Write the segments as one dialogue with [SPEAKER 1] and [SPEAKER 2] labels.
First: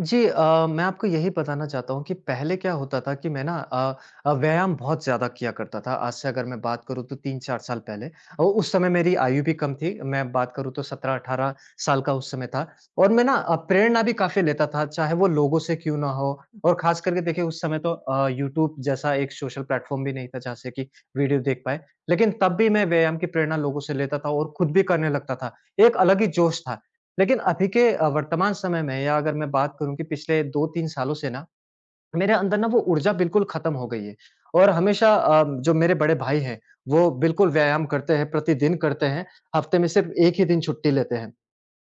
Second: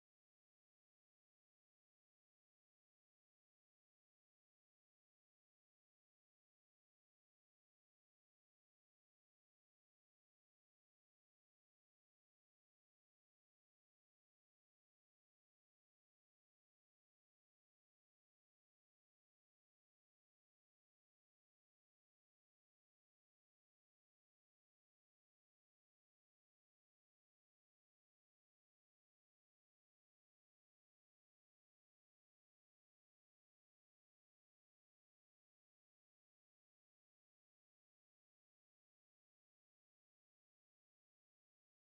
[SPEAKER 1] जी मैं आपको यही बताना चाहता हूँ कि पहले क्या होता था कि मैं ना व्यायाम बहुत ज़्यादा किया करता था। आज से अगर मैं बात करूँ तो 3-4 साल पहले उस समय मेरी आयु भी कम थी। मैं बात करूँ तो 17-18 साल का उस समय था और मैं ना प्रेरणा भी काफ़ी लेता था, चाहे वो लोगों से क्यों ना हो और ख़ास करके देखिए उस समय तो यूट्यूब जैसा एक सोशल प्लेटफ़ॉर्म भी नहीं था जहाँ से कि वीडियो देख पाएँ। लेकिन तब भी मैं व्यायाम की प्रेरणा लोगों से लेता था और खुद भी करने लगता था। एक अलग ही जोश था लेकिन अभी के वर्तमान समय में या अगर मैं बात करूँ कि पिछले 2-3 सालों से ना, मेरे अंदर ना वो ऊर्जा बिल्कुल खत्म हो गई है और हमेशा जो मेरे बड़े भाई हैं, वो बिल्कुल व्यायाम करते हैं, प्रतिदिन करते हैं, हफ्ते में सिर्फ 1 ही दिन छुट्टी लेते हैं।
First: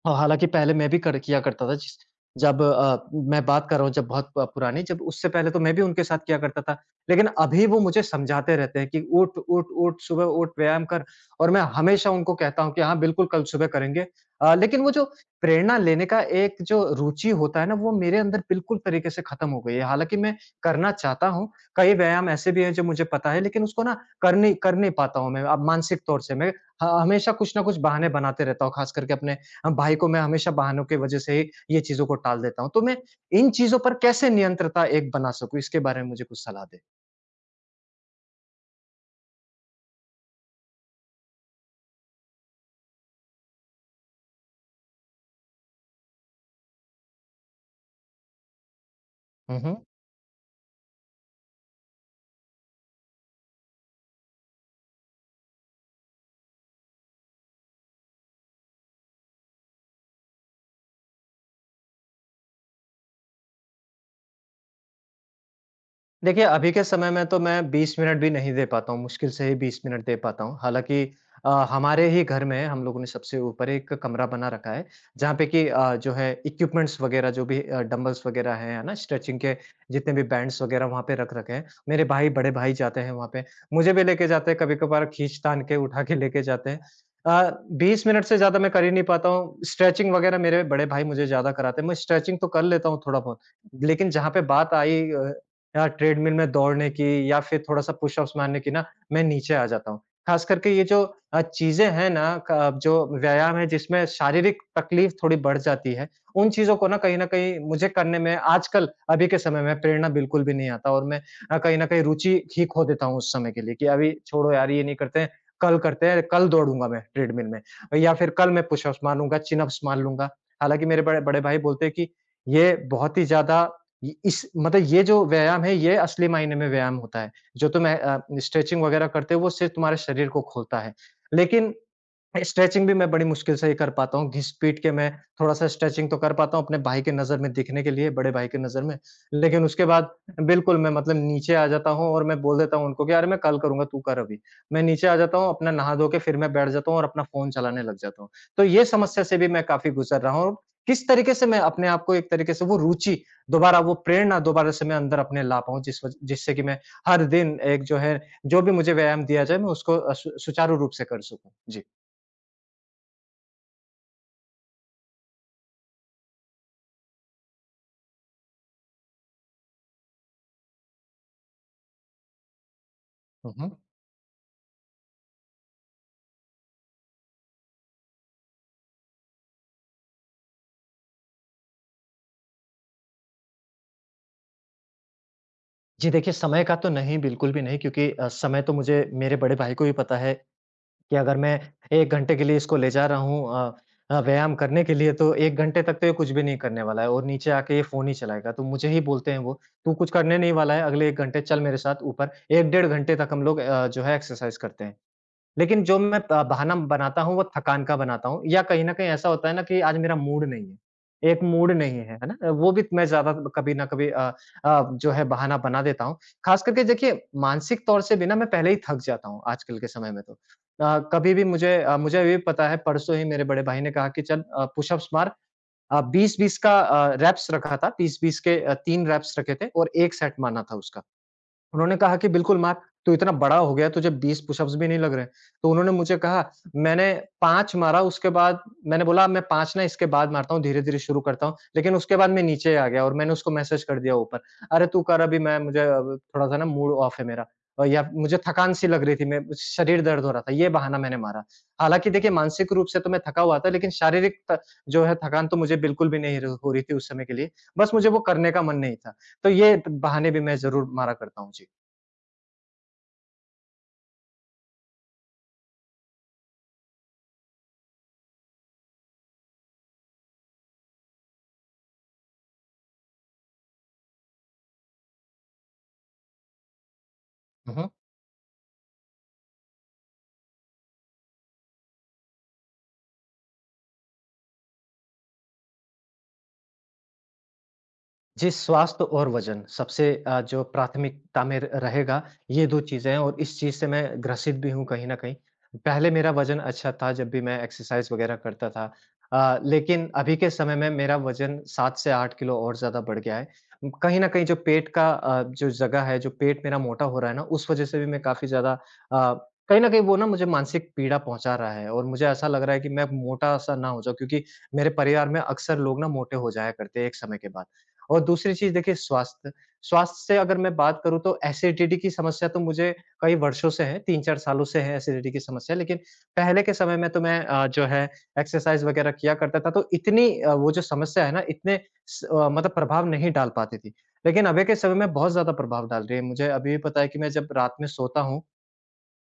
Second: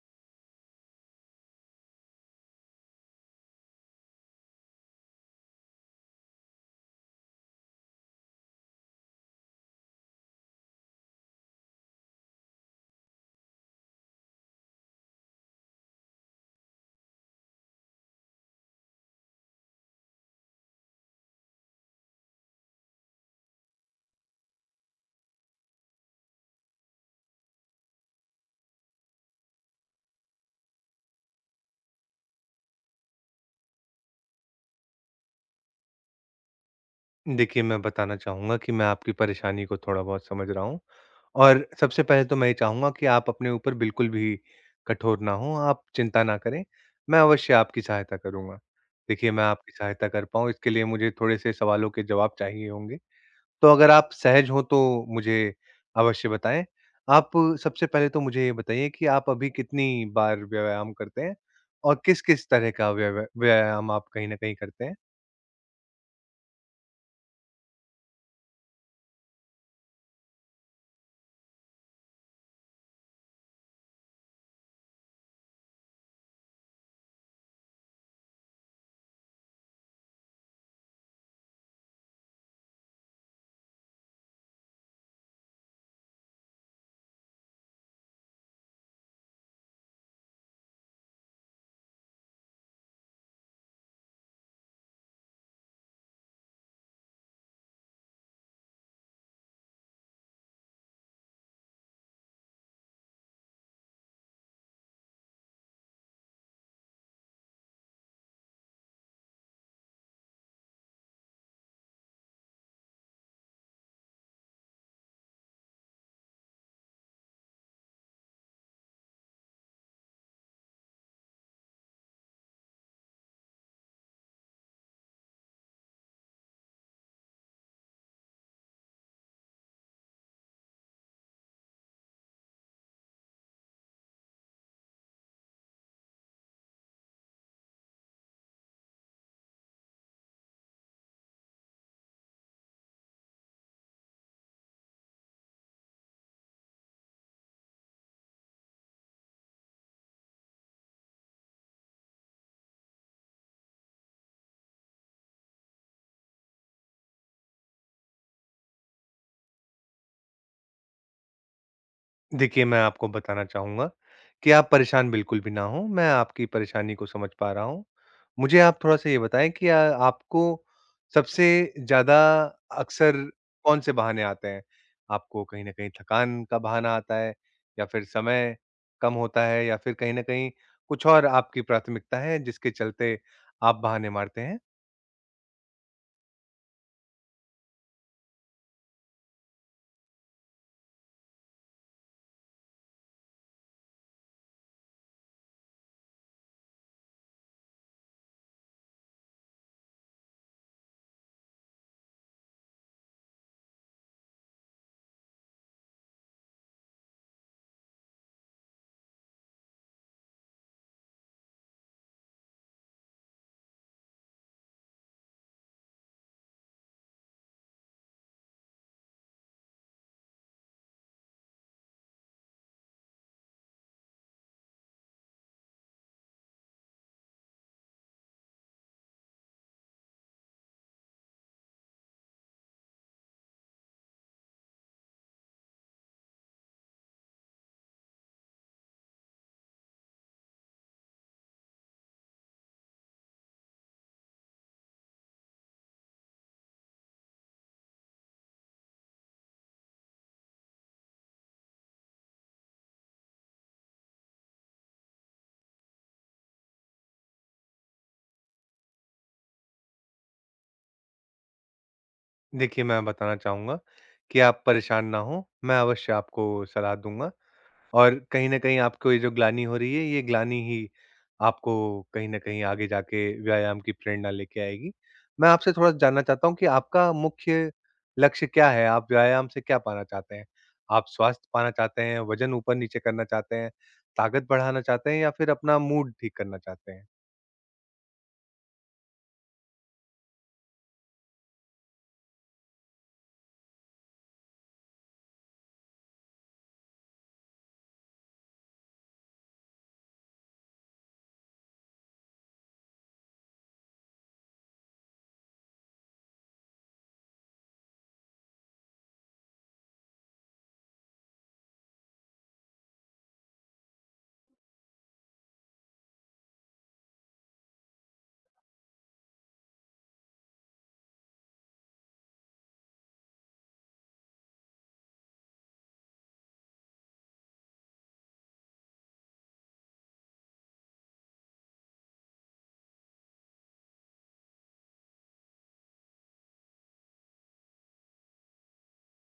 [SPEAKER 1] हाँ, हालाँकि पहले मैं भी कर किया करता था जिस जब मैं बात कर रहा हूँ जब बहुत प पुरानी जब उससे पहले तो मैं भी उनके साथ किया करता था। लेकिन अभी वो मुझे समझाते रहते हैं कि उठ, उठ, उठ, सुबह उठ, व्यायाम कर और मैं हमेशा उनको कहता हूँ कि हाँ, बिल्कुल कल सुबह करेंगे। लेकिन वो जो प्रेरणा लेने का एक जो रुचि होता है ना, वो मेरे अंदर बिल्कुल तरीके से खत्म हो गई है। हालाँकि मैं करना चाहता हूँ, कई व्यायाम ऐसे भी हैं जो मुझे पता है लेकिन उसको ना कर नहीं पाता हूँ मैं अब मानसिक तौर से। मैं ह हमेशा कुछ ना कुछ बहाने बनाते रहता हूँ, खास करके अपने भाई को मैं हमेशा बहानों की वजह से ही ये चीज़ों को टाल देता हूँ। तो मैं इन चीज़ों पर कैसे नियंत्रता एक बना सकूँ? इसके बारे में मुझे कुछ सलाह दें।
[SPEAKER 2] देखिए, मैं बताना चाहूँगा कि मैं आपकी परेशानी को थोड़ा-बहुत समझ रहा हूँ। और सबसे पहले तो मैं ये चाहूँगा कि आप अपने ऊपर बिल्कुल भी कठोर ना हों, आप चिंता ना करें, मैं अवश्य आपकी सहायता करूँगा। देखिए, मैं
[SPEAKER 1] हुँ,
[SPEAKER 2] आपकी
[SPEAKER 1] हुँ।
[SPEAKER 2] सहायता कर पाऊँ इसके लिए मुझे थोड़े-से सवालों के जवाब चाहिए होंगे, तो अगर आप सहज हों तो मुझे अवश्य बताएँ। आप सबसे पहले तो मुझे ये बताइए कि आप अभी कितनी बार व्यायाम करते हैं? और किस-किस तरह का व्यायाम आप कहीं न कहीं करते हैं?
[SPEAKER 1] देखिए, अभी के समय में तो मैं 20 मिनट भी नहीं दे पाता हूँ, मुश्किल से ही 20 मिनट दे पाता हूँ। हालाँकि हमारे ही घर में हम लोगों ने सबसे ऊपर एक कमरा बना रखा है, जहाँ पे कि जो है इक्विपमेंट्स वगैरह जो भी डंबल्स वगैरह हैं, है ना? स्ट्रेचिंग के जितने भी बैंड्स वगैरह वहाँ पे रख रखे हैं। मेरे भाई, बड़े भाई जाते हैं वहाँ पे, मुझे भी लेके जाते हैं, कभी-कभार खींच-तान के उठा के लेके जाते हैं। अ, 20 मिनट से ज़्यादा मैं कर ही नहीं पाता हूँ। स्ट्रेचिंग वगैरह मेरे बड़े भाई मुझे ज़्यादा कराते हैं, मैं स्ट्रेचिंग तो कर लेता हूँ थोड़ा-बहुत, लेकिन जहाँ पे बात आई या ट्रेडमिल में दौड़ने की या फिर थोड़ा-सा पुशअप्स मारने की ना, मैं नीचे आ जाता हूँ। ख़ास करके ये जो चीज़ें हैं ना क जो व्यायाम है जिसमें शारीरिक तकलीफ़ थोड़ी बढ़ जाती है, उन चीज़ों को ना कहीं न कहीं मुझे करने में आजकल अभी के समय में प्रेरणा बिल्कुल भी नहीं आता और मैं कहीं न कहीं रुचि ही खो देता हूँ उस समय के लिए कि अभी छोड़ो यार ये नहीं करते हैं, कल करते हैं, कल दौड़ूँगा मैं ट्रेडमिल में या फिर कल मैं पुशअप्स मारूँगा, चिन अप्स मार लूँगा। हालाँकि मेरे बड़े बड़े भाई बोलते हैं कि ये बहुत ही ज़्यादा ये इस मतलब ये जो व्यायाम है, ये असली मायने में व्यायाम होता है। जो तुम्हें स्ट्रेचिंग वगैरह करते हो, वो सिर्फ़ तुम्हारे शरीर को खोलता है। लेकिन स्ट्रेचिंग भी मैं बड़ी मुश्किल से ही कर पाता हूँ, घिस-पीट के मैं थोड़ा-सा स्ट्रेचिंग तो कर पाता हूँ अपने भाई की नज़र में दिखने के लिए, बड़े भाई की नज़र में। लेकिन उसके बाद बिल्कुल मैं मतलब नीचे आ जाता हूँ और मैं बोल देता हूँ उनको कि अरे मैं कल करूँगा, तू कर अभी। मैं नीचे आ जाता हूँ, अपना नहा धो के फिर मैं बैठ जाता हूँ और अपना फ़ोन चलाने लग जाता हूँ। तो ये समस्या से भी मैं काफ़ी गुज़र रहा हूँ। किस तरीके से मैं अपने आप को एक तरीके से वो रुचि, दोबारा वो प्रेरणा दोबारा से मैं अंदर अपने ला पाऊँ जिस वज जिससे कि मैं हर दिन एक जो है, जो भी मुझे व्यायाम दिया जाए मैं उसको अ, सु सुचारू रूप से कर सकूँ। जी।
[SPEAKER 2] देखिए, मैं आपको बताना चाहूँगा कि आप परेशान बिल्कुल भी ना हों, मैं आपकी परेशानी को समझ पा रहा हूँ। मुझे आप थोड़ा-सा ये बताएँ कि आपको सबसे ज़्यादा अक्सर
[SPEAKER 1] हुँ, हुँ।
[SPEAKER 2] कौन-से बहाने आते हैं? आपको कहीं न कहीं थकान का बहाना आता है या फिर समय कम होता है या फिर कहीं न कहीं कुछ और आपकी प्राथमिकता है जिसके चलते आप बहाने मारते हैं?
[SPEAKER 1] जी, देखिए समय का तो नहीं, बिल्कुल भी नहीं क्योंकि समय तो मुझे मेरे बड़े भाई को भी पता है कि अगर मैं 1 घंटे के लिए इसको ले जा रहा हूँ व्यायाम करने के लिए तो 1 घंटे तक तो ये कुछ भी नहीं करने वाला है और नीचे आके ये फ़ोन ही चलाएगा। तो मुझे ही बोलते हैं वो, "तू कुछ करने नहीं वाला है, अगले 1 घंटे चल मेरे साथ ऊपर।" 1 डेढ़ घंटे तक हम लोग जो है एक्सरसाइज़ करते हैं। लेकिन जो मैं ब बहाना बनाता हूँ, वो थकान का बनाता हूँ या कहीं न कहीं ऐसा होता है ना कि आज मेरा मूड नहीं है, एक मूड नहीं है, है ना? वो भी मैं ज़्यादा कभी न कभी जो है बहाना बना देता हूँ। ख़ास करके देखिए, मानसिक तौर से भी ना मैं पहले ही थक जाता हूँ आजकल के समय में तो। कभी भी मुझे ये भी पता है परसों ही मेरे बड़े भाई ने कहा कि चल पुशअप्स मार 20-20 का रैप्स रखा था, 20-20 के 3 रैप्स रखे थे और 1 सेट मारना था उसका। उन्होंने कहा कि बिल्कुल मार्क तू इतना बड़ा हो गया है, तुझे 20 पुशअप्स भी नहीं लग रहे। तो उन्होंने मुझे कहा मैंने 5 मारा उसके बाद मैंने बोला मैं 5 ना इसके बाद मारता हूँ, धीरे-धीरे शुरू करता हूँ। लेकिन उसके बाद मैं नीचे आ गया और मैंने उसको मैसेज कर दिया ऊपर, "अरे तू कर अभी मैं मुझे अब थोड़ा-सा ना मूड ऑफ है मेरा या मुझे थकान सी लग रही थी, मैं शरीर दर्द हो रहा था।" ये बहाना मैंने मारा। हालाँकि देखिए मानसिक रूप से तो मैं थका हुआ था लेकिन शारीरिक त जो है थकान तो मुझे बिल्कुल भी नहीं र हो रही थी उस समय के लिए। बस मुझे वो करने का मन नहीं था। तो ये बहाने भी मैं ज़रूर मारा करता हूँ। जी।
[SPEAKER 2] देखिए, मैं बताना चाहूँगा कि आप परेशान ना हों, मैं अवश्य आपको सलाह दूँगा। और कहीं न कहीं आपको ये जो ग्लानि हो रही है, ये ग्लानि ही आपको कहीं न कहीं आगे जाके व्यायाम की प्रेरणा लेके आएगी। मैं आपसे थोड़ा जानना चाहता हूँ कि आपका मुख्य
[SPEAKER 1] हुँ, हुँ।
[SPEAKER 2] लक्ष्य क्या है? आप व्यायाम से क्या पाना चाहते हैं? आप स्वास्थ्य पाना चाहते हैं, वज़न ऊपर-नीचे करना चाहते हैं, ताकत बढ़ाना चाहते हैं या फिर अपना मूड ठीक करना चाहते हैं?
[SPEAKER 1] जी, स्वास्थ्य और वज़न सबसे जो प्राथमिकता में र रहेगा ये 2 चीज़ें हैं और इस चीज़ से मैं ग्रसित भी हूँ कहीं न कहीं। पहले मेरा वज़न अच्छा था जब भी मैं एक्सरसाइज़ वग़ैरह करता था। लेकिन अभी के समय में मेरा वज़न 7 से 8 किलो और ज़्यादा बढ़ गया है। कहीं न कहीं जो पेट का जो जगह है, जो पेट मेरा मोटा हो रहा है ना, उस वज़ह से भी मैं काफ़ी ज़्यादा कहीं न कहीं वो ना मुझे मानसिक पीड़ा पहुँचा रहा है और मुझे ऐसा लग रहा है कि मैं मोटा-सा ना हो जाऊँ क्योंकि मेरे परिवार में अक्सर लोग ना मोटे हो जाया करते हैं एक समय के बाद। और दूसरी चीज़ देखिए स्वास्थ्य, स्वास्थ्य से अगर मैं बात करूँ तो एसिडिटी की समस्या तो मुझे कई वर्षों से है, 3-4 सालों से है एसिडिटी की समस्या। लेकिन पहले के समय में तो मैं जो है एक्सरसाइज़ वगैरह किया करता था तो इतनी वो जो समस्या है ना इतने मतलब प्रभाव नहीं डाल पाती थी। लेकिन अभी के समय में बहुत ज़्यादा प्रभाव डाल रही है। मुझे अभी भी पता है कि मैं जब रात में सोता हूँ,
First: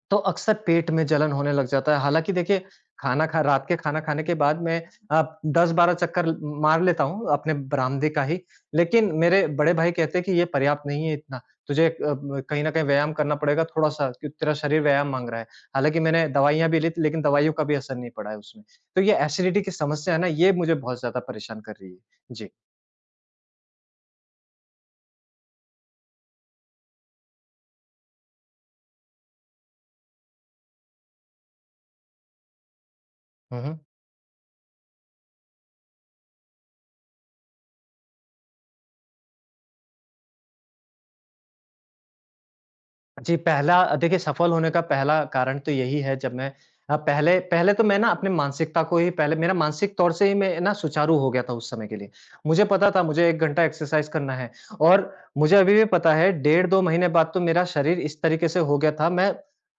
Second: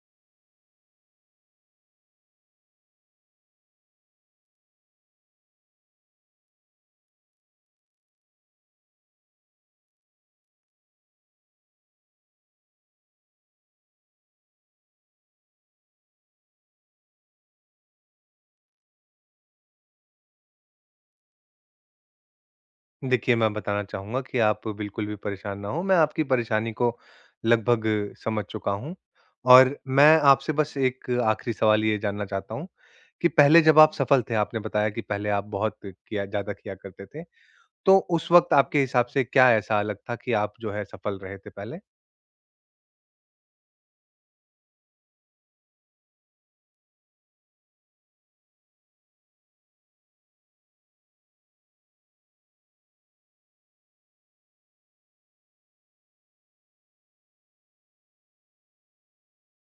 [SPEAKER 1] तो अक्सर पेट में जलन होने लग जाता है। हालाँकि देखिए, खाना खा रात के खाना खाने के बाद मैं 10-12 चक्कर ल मार लेता हूँ अपने बरामदे का ही। लेकिन मेरे बड़े भाई कहते हैं कि ये पर्याप्त नहीं है इतना, तुझे अ, ब कहीं न कहीं व्यायाम करना पड़ेगा थोड़ा-सा क्यों तेरा शरीर व्यायाम माँग रहा है। हालाँकि मैंने दवाइयाँ भी ली थी लेकिन दवाइयों का भी असर नहीं पड़ा है उसमें। तो ये एसिडिटी की समस्या है ना, ये मुझे बहुत ज़्यादा परेशान कर रही है। जी।
[SPEAKER 2] देखिए, मैं बताना चाहूँगा कि आप बिल्कुल भी परेशान ना हों, मैं आपकी परेशानी को लगभग समझ चुका हूँ। और मैं आपसे बस एक आखिरी सवाल ये जानना चाहता हूँ कि
[SPEAKER 1] हुँ,
[SPEAKER 2] पहले जब
[SPEAKER 1] हुँ।
[SPEAKER 2] आप सफल थे, आपने बताया कि पहले आप बहुत किया ज़्यादा किया करते थे, तो उस वक़्त आपके हिसाब से क्या ऐसा अलग था कि आप जो है सफल रहे थे पहले?
[SPEAKER 1] जी, पहला देखिए सफल होने का पहला कारण तो यही है जब मैं अ, पहले पहले तो मैं ना अपने मानसिकता को ही पहले मेरा मानसिक तौर से ही मैं ना सुचारू हो गया था उस समय के लिए। मुझे पता था मुझे 1 घंटा एक्सरसाइज़ करना है और मुझे अभी भी पता है डेढ़ 2 महीने बाद तो मेरा शरीर इस तरीके से हो गया था मैं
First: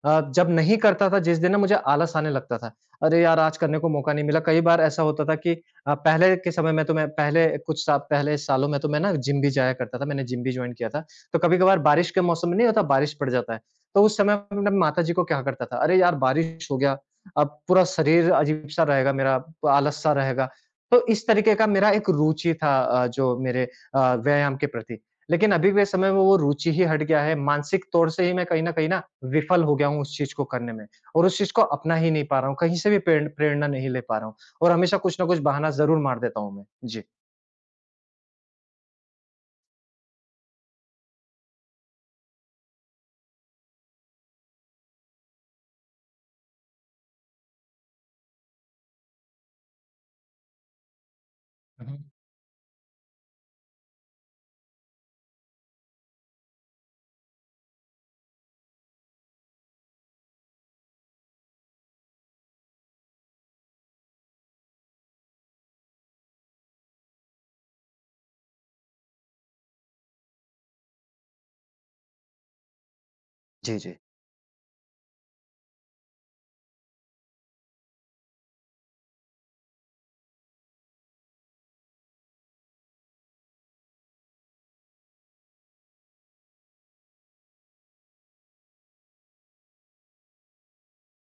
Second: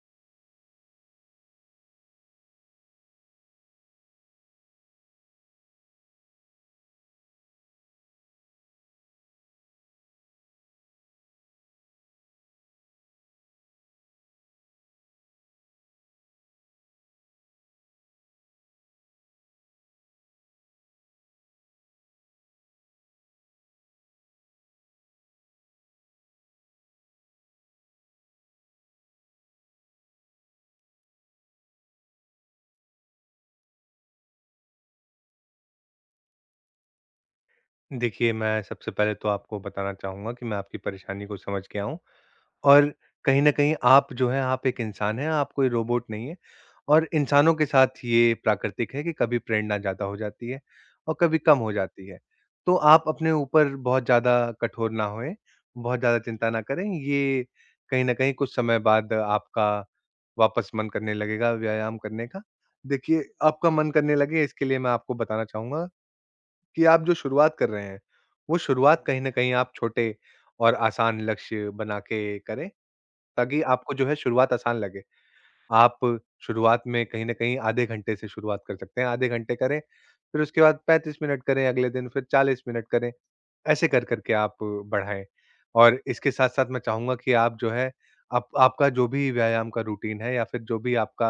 [SPEAKER 1] जब नहीं करता था जिस दिन ना मुझे आलस आने लगता था। अरे यार! आज करने को मौका नहीं मिला। कई बार ऐसा होता था कि पहले के समय में तो मैं पहले कुछ सा पहले सालों में तो मैं ना जिम भी जाया करता था, मैंने जिम भी जॉइन किया था। तो कभी-कभार बारिश के मौसम में नहीं होता बारिश पड़ जाता है, तो उस समय मैं अपने माताजी को कहा करता था, "अरे यार! बारिश हो गया, अब पूरा शरीर अजीब-सा रहेगा मेरा, आलस-सा रहेगा।" तो इस तरीके का मेरा एक रुचि था जो मेरे व्यायाम के प्रति। लेकिन अभी के समय में वो रुचि ही हट गया है, मानसिक तौर से ही मैं कहीं न कहीं ना विफल हो गया हूँ उस चीज़ को करने में और उस चीज़ को अपना ही नहीं पा रहा हूँ, कहीं से भी प्रेरणा नहीं ले पा रहा हूँ और हमेशा कुछ न कुछ बहाना ज़रूर मार देता हूँ मैं। जी।
[SPEAKER 2] देखिए, मैं सबसे पहले तो आपको बताना चाहूँगा कि मैं आपकी परेशानी को समझ गया हूँ। और कहीं न कहीं आप जो हैं, आप एक इंसान हैं, आप कोई रोबोट नहीं हैं और इंसानों के साथ ये प्राकृतिक है कि कभी प्रेरणा ज़्यादा हो जाती है और कभी कम हो
[SPEAKER 1] हुँ, हुँ।
[SPEAKER 2] जाती है। तो आप अपने ऊपर बहुत ज़्यादा कठोर ना होएँ, बहुत ज़्यादा चिंता ना करें, ये कहीं न कहीं कुछ समय बाद आपका वापस मन करने लगेगा व्यायाम करने का। देखिए, आपका मन करने लगे इसके लिए मैं आपको बताना चाहूँगा कि आप जो शुरुआत कर रहे हैं, वो शुरुआत कहीं न कहीं आप छोटे और आसान लक्ष्य बना के करें। ताकि
[SPEAKER 1] जी,
[SPEAKER 2] आपको
[SPEAKER 1] जी।
[SPEAKER 2] जो है शुरुआत आसान लगे। आप शुरुआत में कहीं न कहीं आधे घंटे से शुरुआत कर सकते हैं, आधे घंटे करें, फिर उसके बाद 35 मिनट करें अगले दिन, फिर 40 मिनट करें, ऐसे कर-कर के आप बढ़ाएँ। और इसके साथ-साथ मैं चाहूँगा कि आप जो है आप आपका जो भी व्यायाम का रूटीन है या फिर जो भी आपका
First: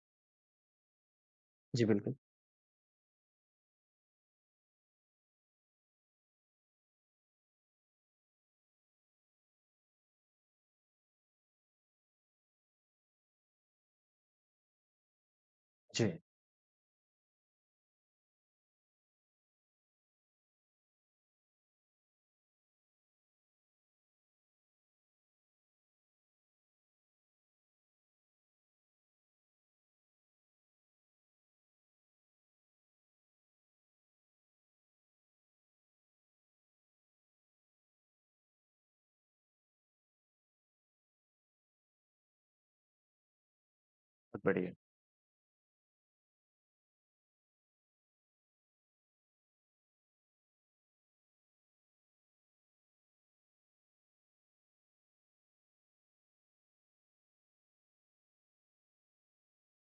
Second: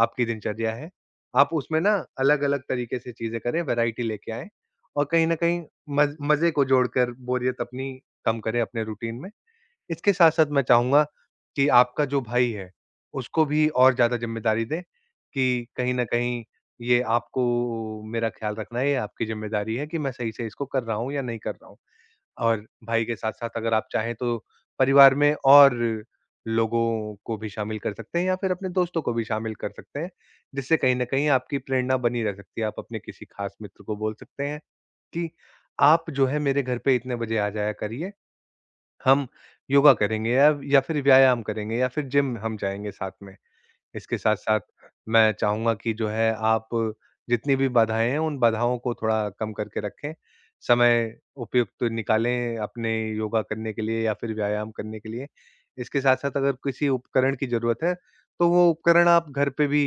[SPEAKER 2] आपकी दिनचर्या है, आप उसमें
[SPEAKER 1] जी,
[SPEAKER 2] ना
[SPEAKER 1] बिल्कुल।
[SPEAKER 2] अलग-अलग तरीके से चीज़ें करें, वैरायटी लेके आएँ और कहीं न कहीं मज़े को जोड़कर बोरियत अपनी कम करें अपने रूटीन में। इसके साथ-साथ मैं चाहूँगा कि आपका जो भाई है, उसको भी और ज़्यादा ज़िम्मेदारी दें कि कहीं
[SPEAKER 1] जी,
[SPEAKER 2] न
[SPEAKER 1] बहुत
[SPEAKER 2] कहीं ये आपको मेरा ख़्याल रखना है, ये आपकी ज़िम्मेदारी है कि मैं सही से इसको कर रहा हूँ या नहीं कर रहा हूँ। और भाई के साथ-साथ अगर आप चाहें तो परिवार में और लोगों को भी शामिल कर सकते हैं या फिर अपने दोस्तों को भी शामिल कर सकते हैं, जिससे कहीं न कहीं आपकी प्रेरणा बनी रह सकती है। आप अपने किसी ख़ास मित्र को बोल सकते हैं कि, "आप जो है मेरे घर पे इतने बजे आ जाया करिए।" हम योगा करेंगे या फिर व्यायाम करेंगे या फिर जिम हम जाएँगे साथ में। इसके साथ-साथ
[SPEAKER 1] बढ़िया।
[SPEAKER 2] मैं चाहूँगा कि जो है आप जितनी भी बाधाएँ हैं, उन बाधाओं को थोड़ा कम करके रखें। समय उपयुक्त निकालें अपने योगा करने के लिए या फिर व्यायाम करने के लिए। इसके साथ-साथ अगर किसी उपकरण की ज़रूरत है, तो वो उपकरण आप घर पे भी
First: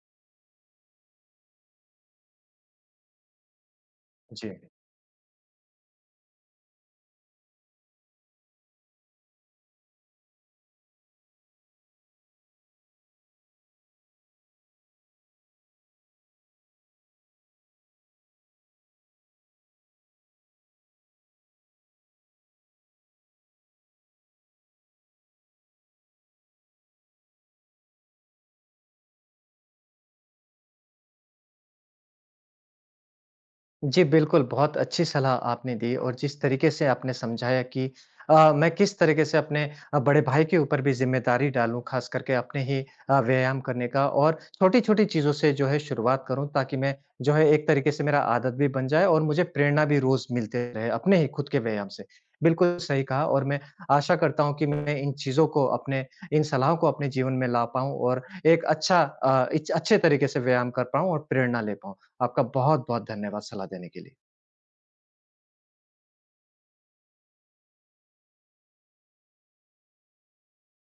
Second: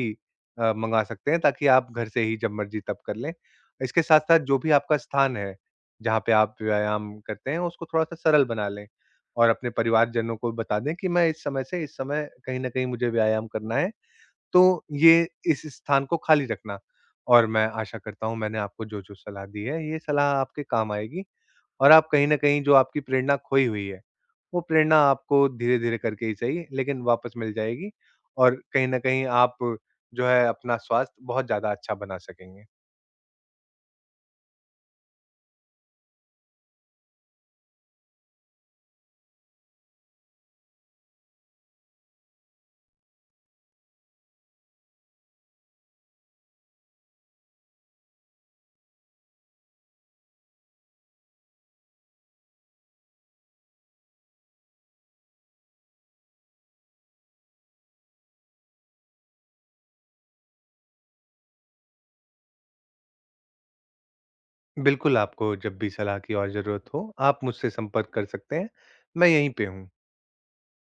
[SPEAKER 2] मँगा सकते हैं ताकि आप घर से ही जब मर्ज़ी तब कर लें। इसके साथ-साथ
[SPEAKER 1] जी।
[SPEAKER 2] जो भी आपका स्थान है, जहाँ पे आप व्यायाम करते हैं, उसको थोड़ा-सा सरल बना लें और अपने परिवारजनों को बता दें कि मैं इस समय से इस समय कहीं न कहीं मुझे व्यायाम करना है तो ये इस स्थान को खाली रखना। और मैं आशा करता हूँ मैंने आपको जो-जो सलाह दी है, ये सलाह आपके काम आएगी और आप कहीं न कहीं जो आपकी प्रेरणा खोई हुई है, वो प्रेरणा आपको धीरे-धीरे करके ही सही लेकिन वापस मिल जाएगी और कहीं न कहीं आप जो है अपना स्वास्थ्य बहुत ज़्यादा अच्छा बना सकेंगे।
[SPEAKER 1] जी, बिल्कुल, बहुत अच्छी सलाह आपने दी और जिस तरीके से आपने समझाया कि मैं किस तरीके से अपने बड़े भाई के ऊपर भी ज़िम्मेदारी डालूँ, ख़ास करके अपने ही व्यायाम करने का और छोटी-छोटी चीज़ों से जो है शुरुआत करूँ, ताकि मैं जो है एक तरीके से मेरा आदत भी बन जाए और मुझे प्रेरणा भी रोज़ मिलते रहे अपने ही खुद के व्यायाम से। बिल्कुल सही कहा और मैं आशा करता हूँ कि मैं इन चीज़ों को अपने इन सलाहों को अपने जीवन में ला पाऊँ और एक अच्छा अ, इच अच्छे तरीके से व्यायाम कर पाऊँ और प्रेरणा ले पाऊँ। आपका बहुत-बहुत धन्यवाद सलाह देने के लिए।
[SPEAKER 2] बिल्कुल, आपको जब भी सलाह की और ज़रूरत हो, आप मुझसे संपर्क कर सकते हैं, मैं यहीं पे हूँ।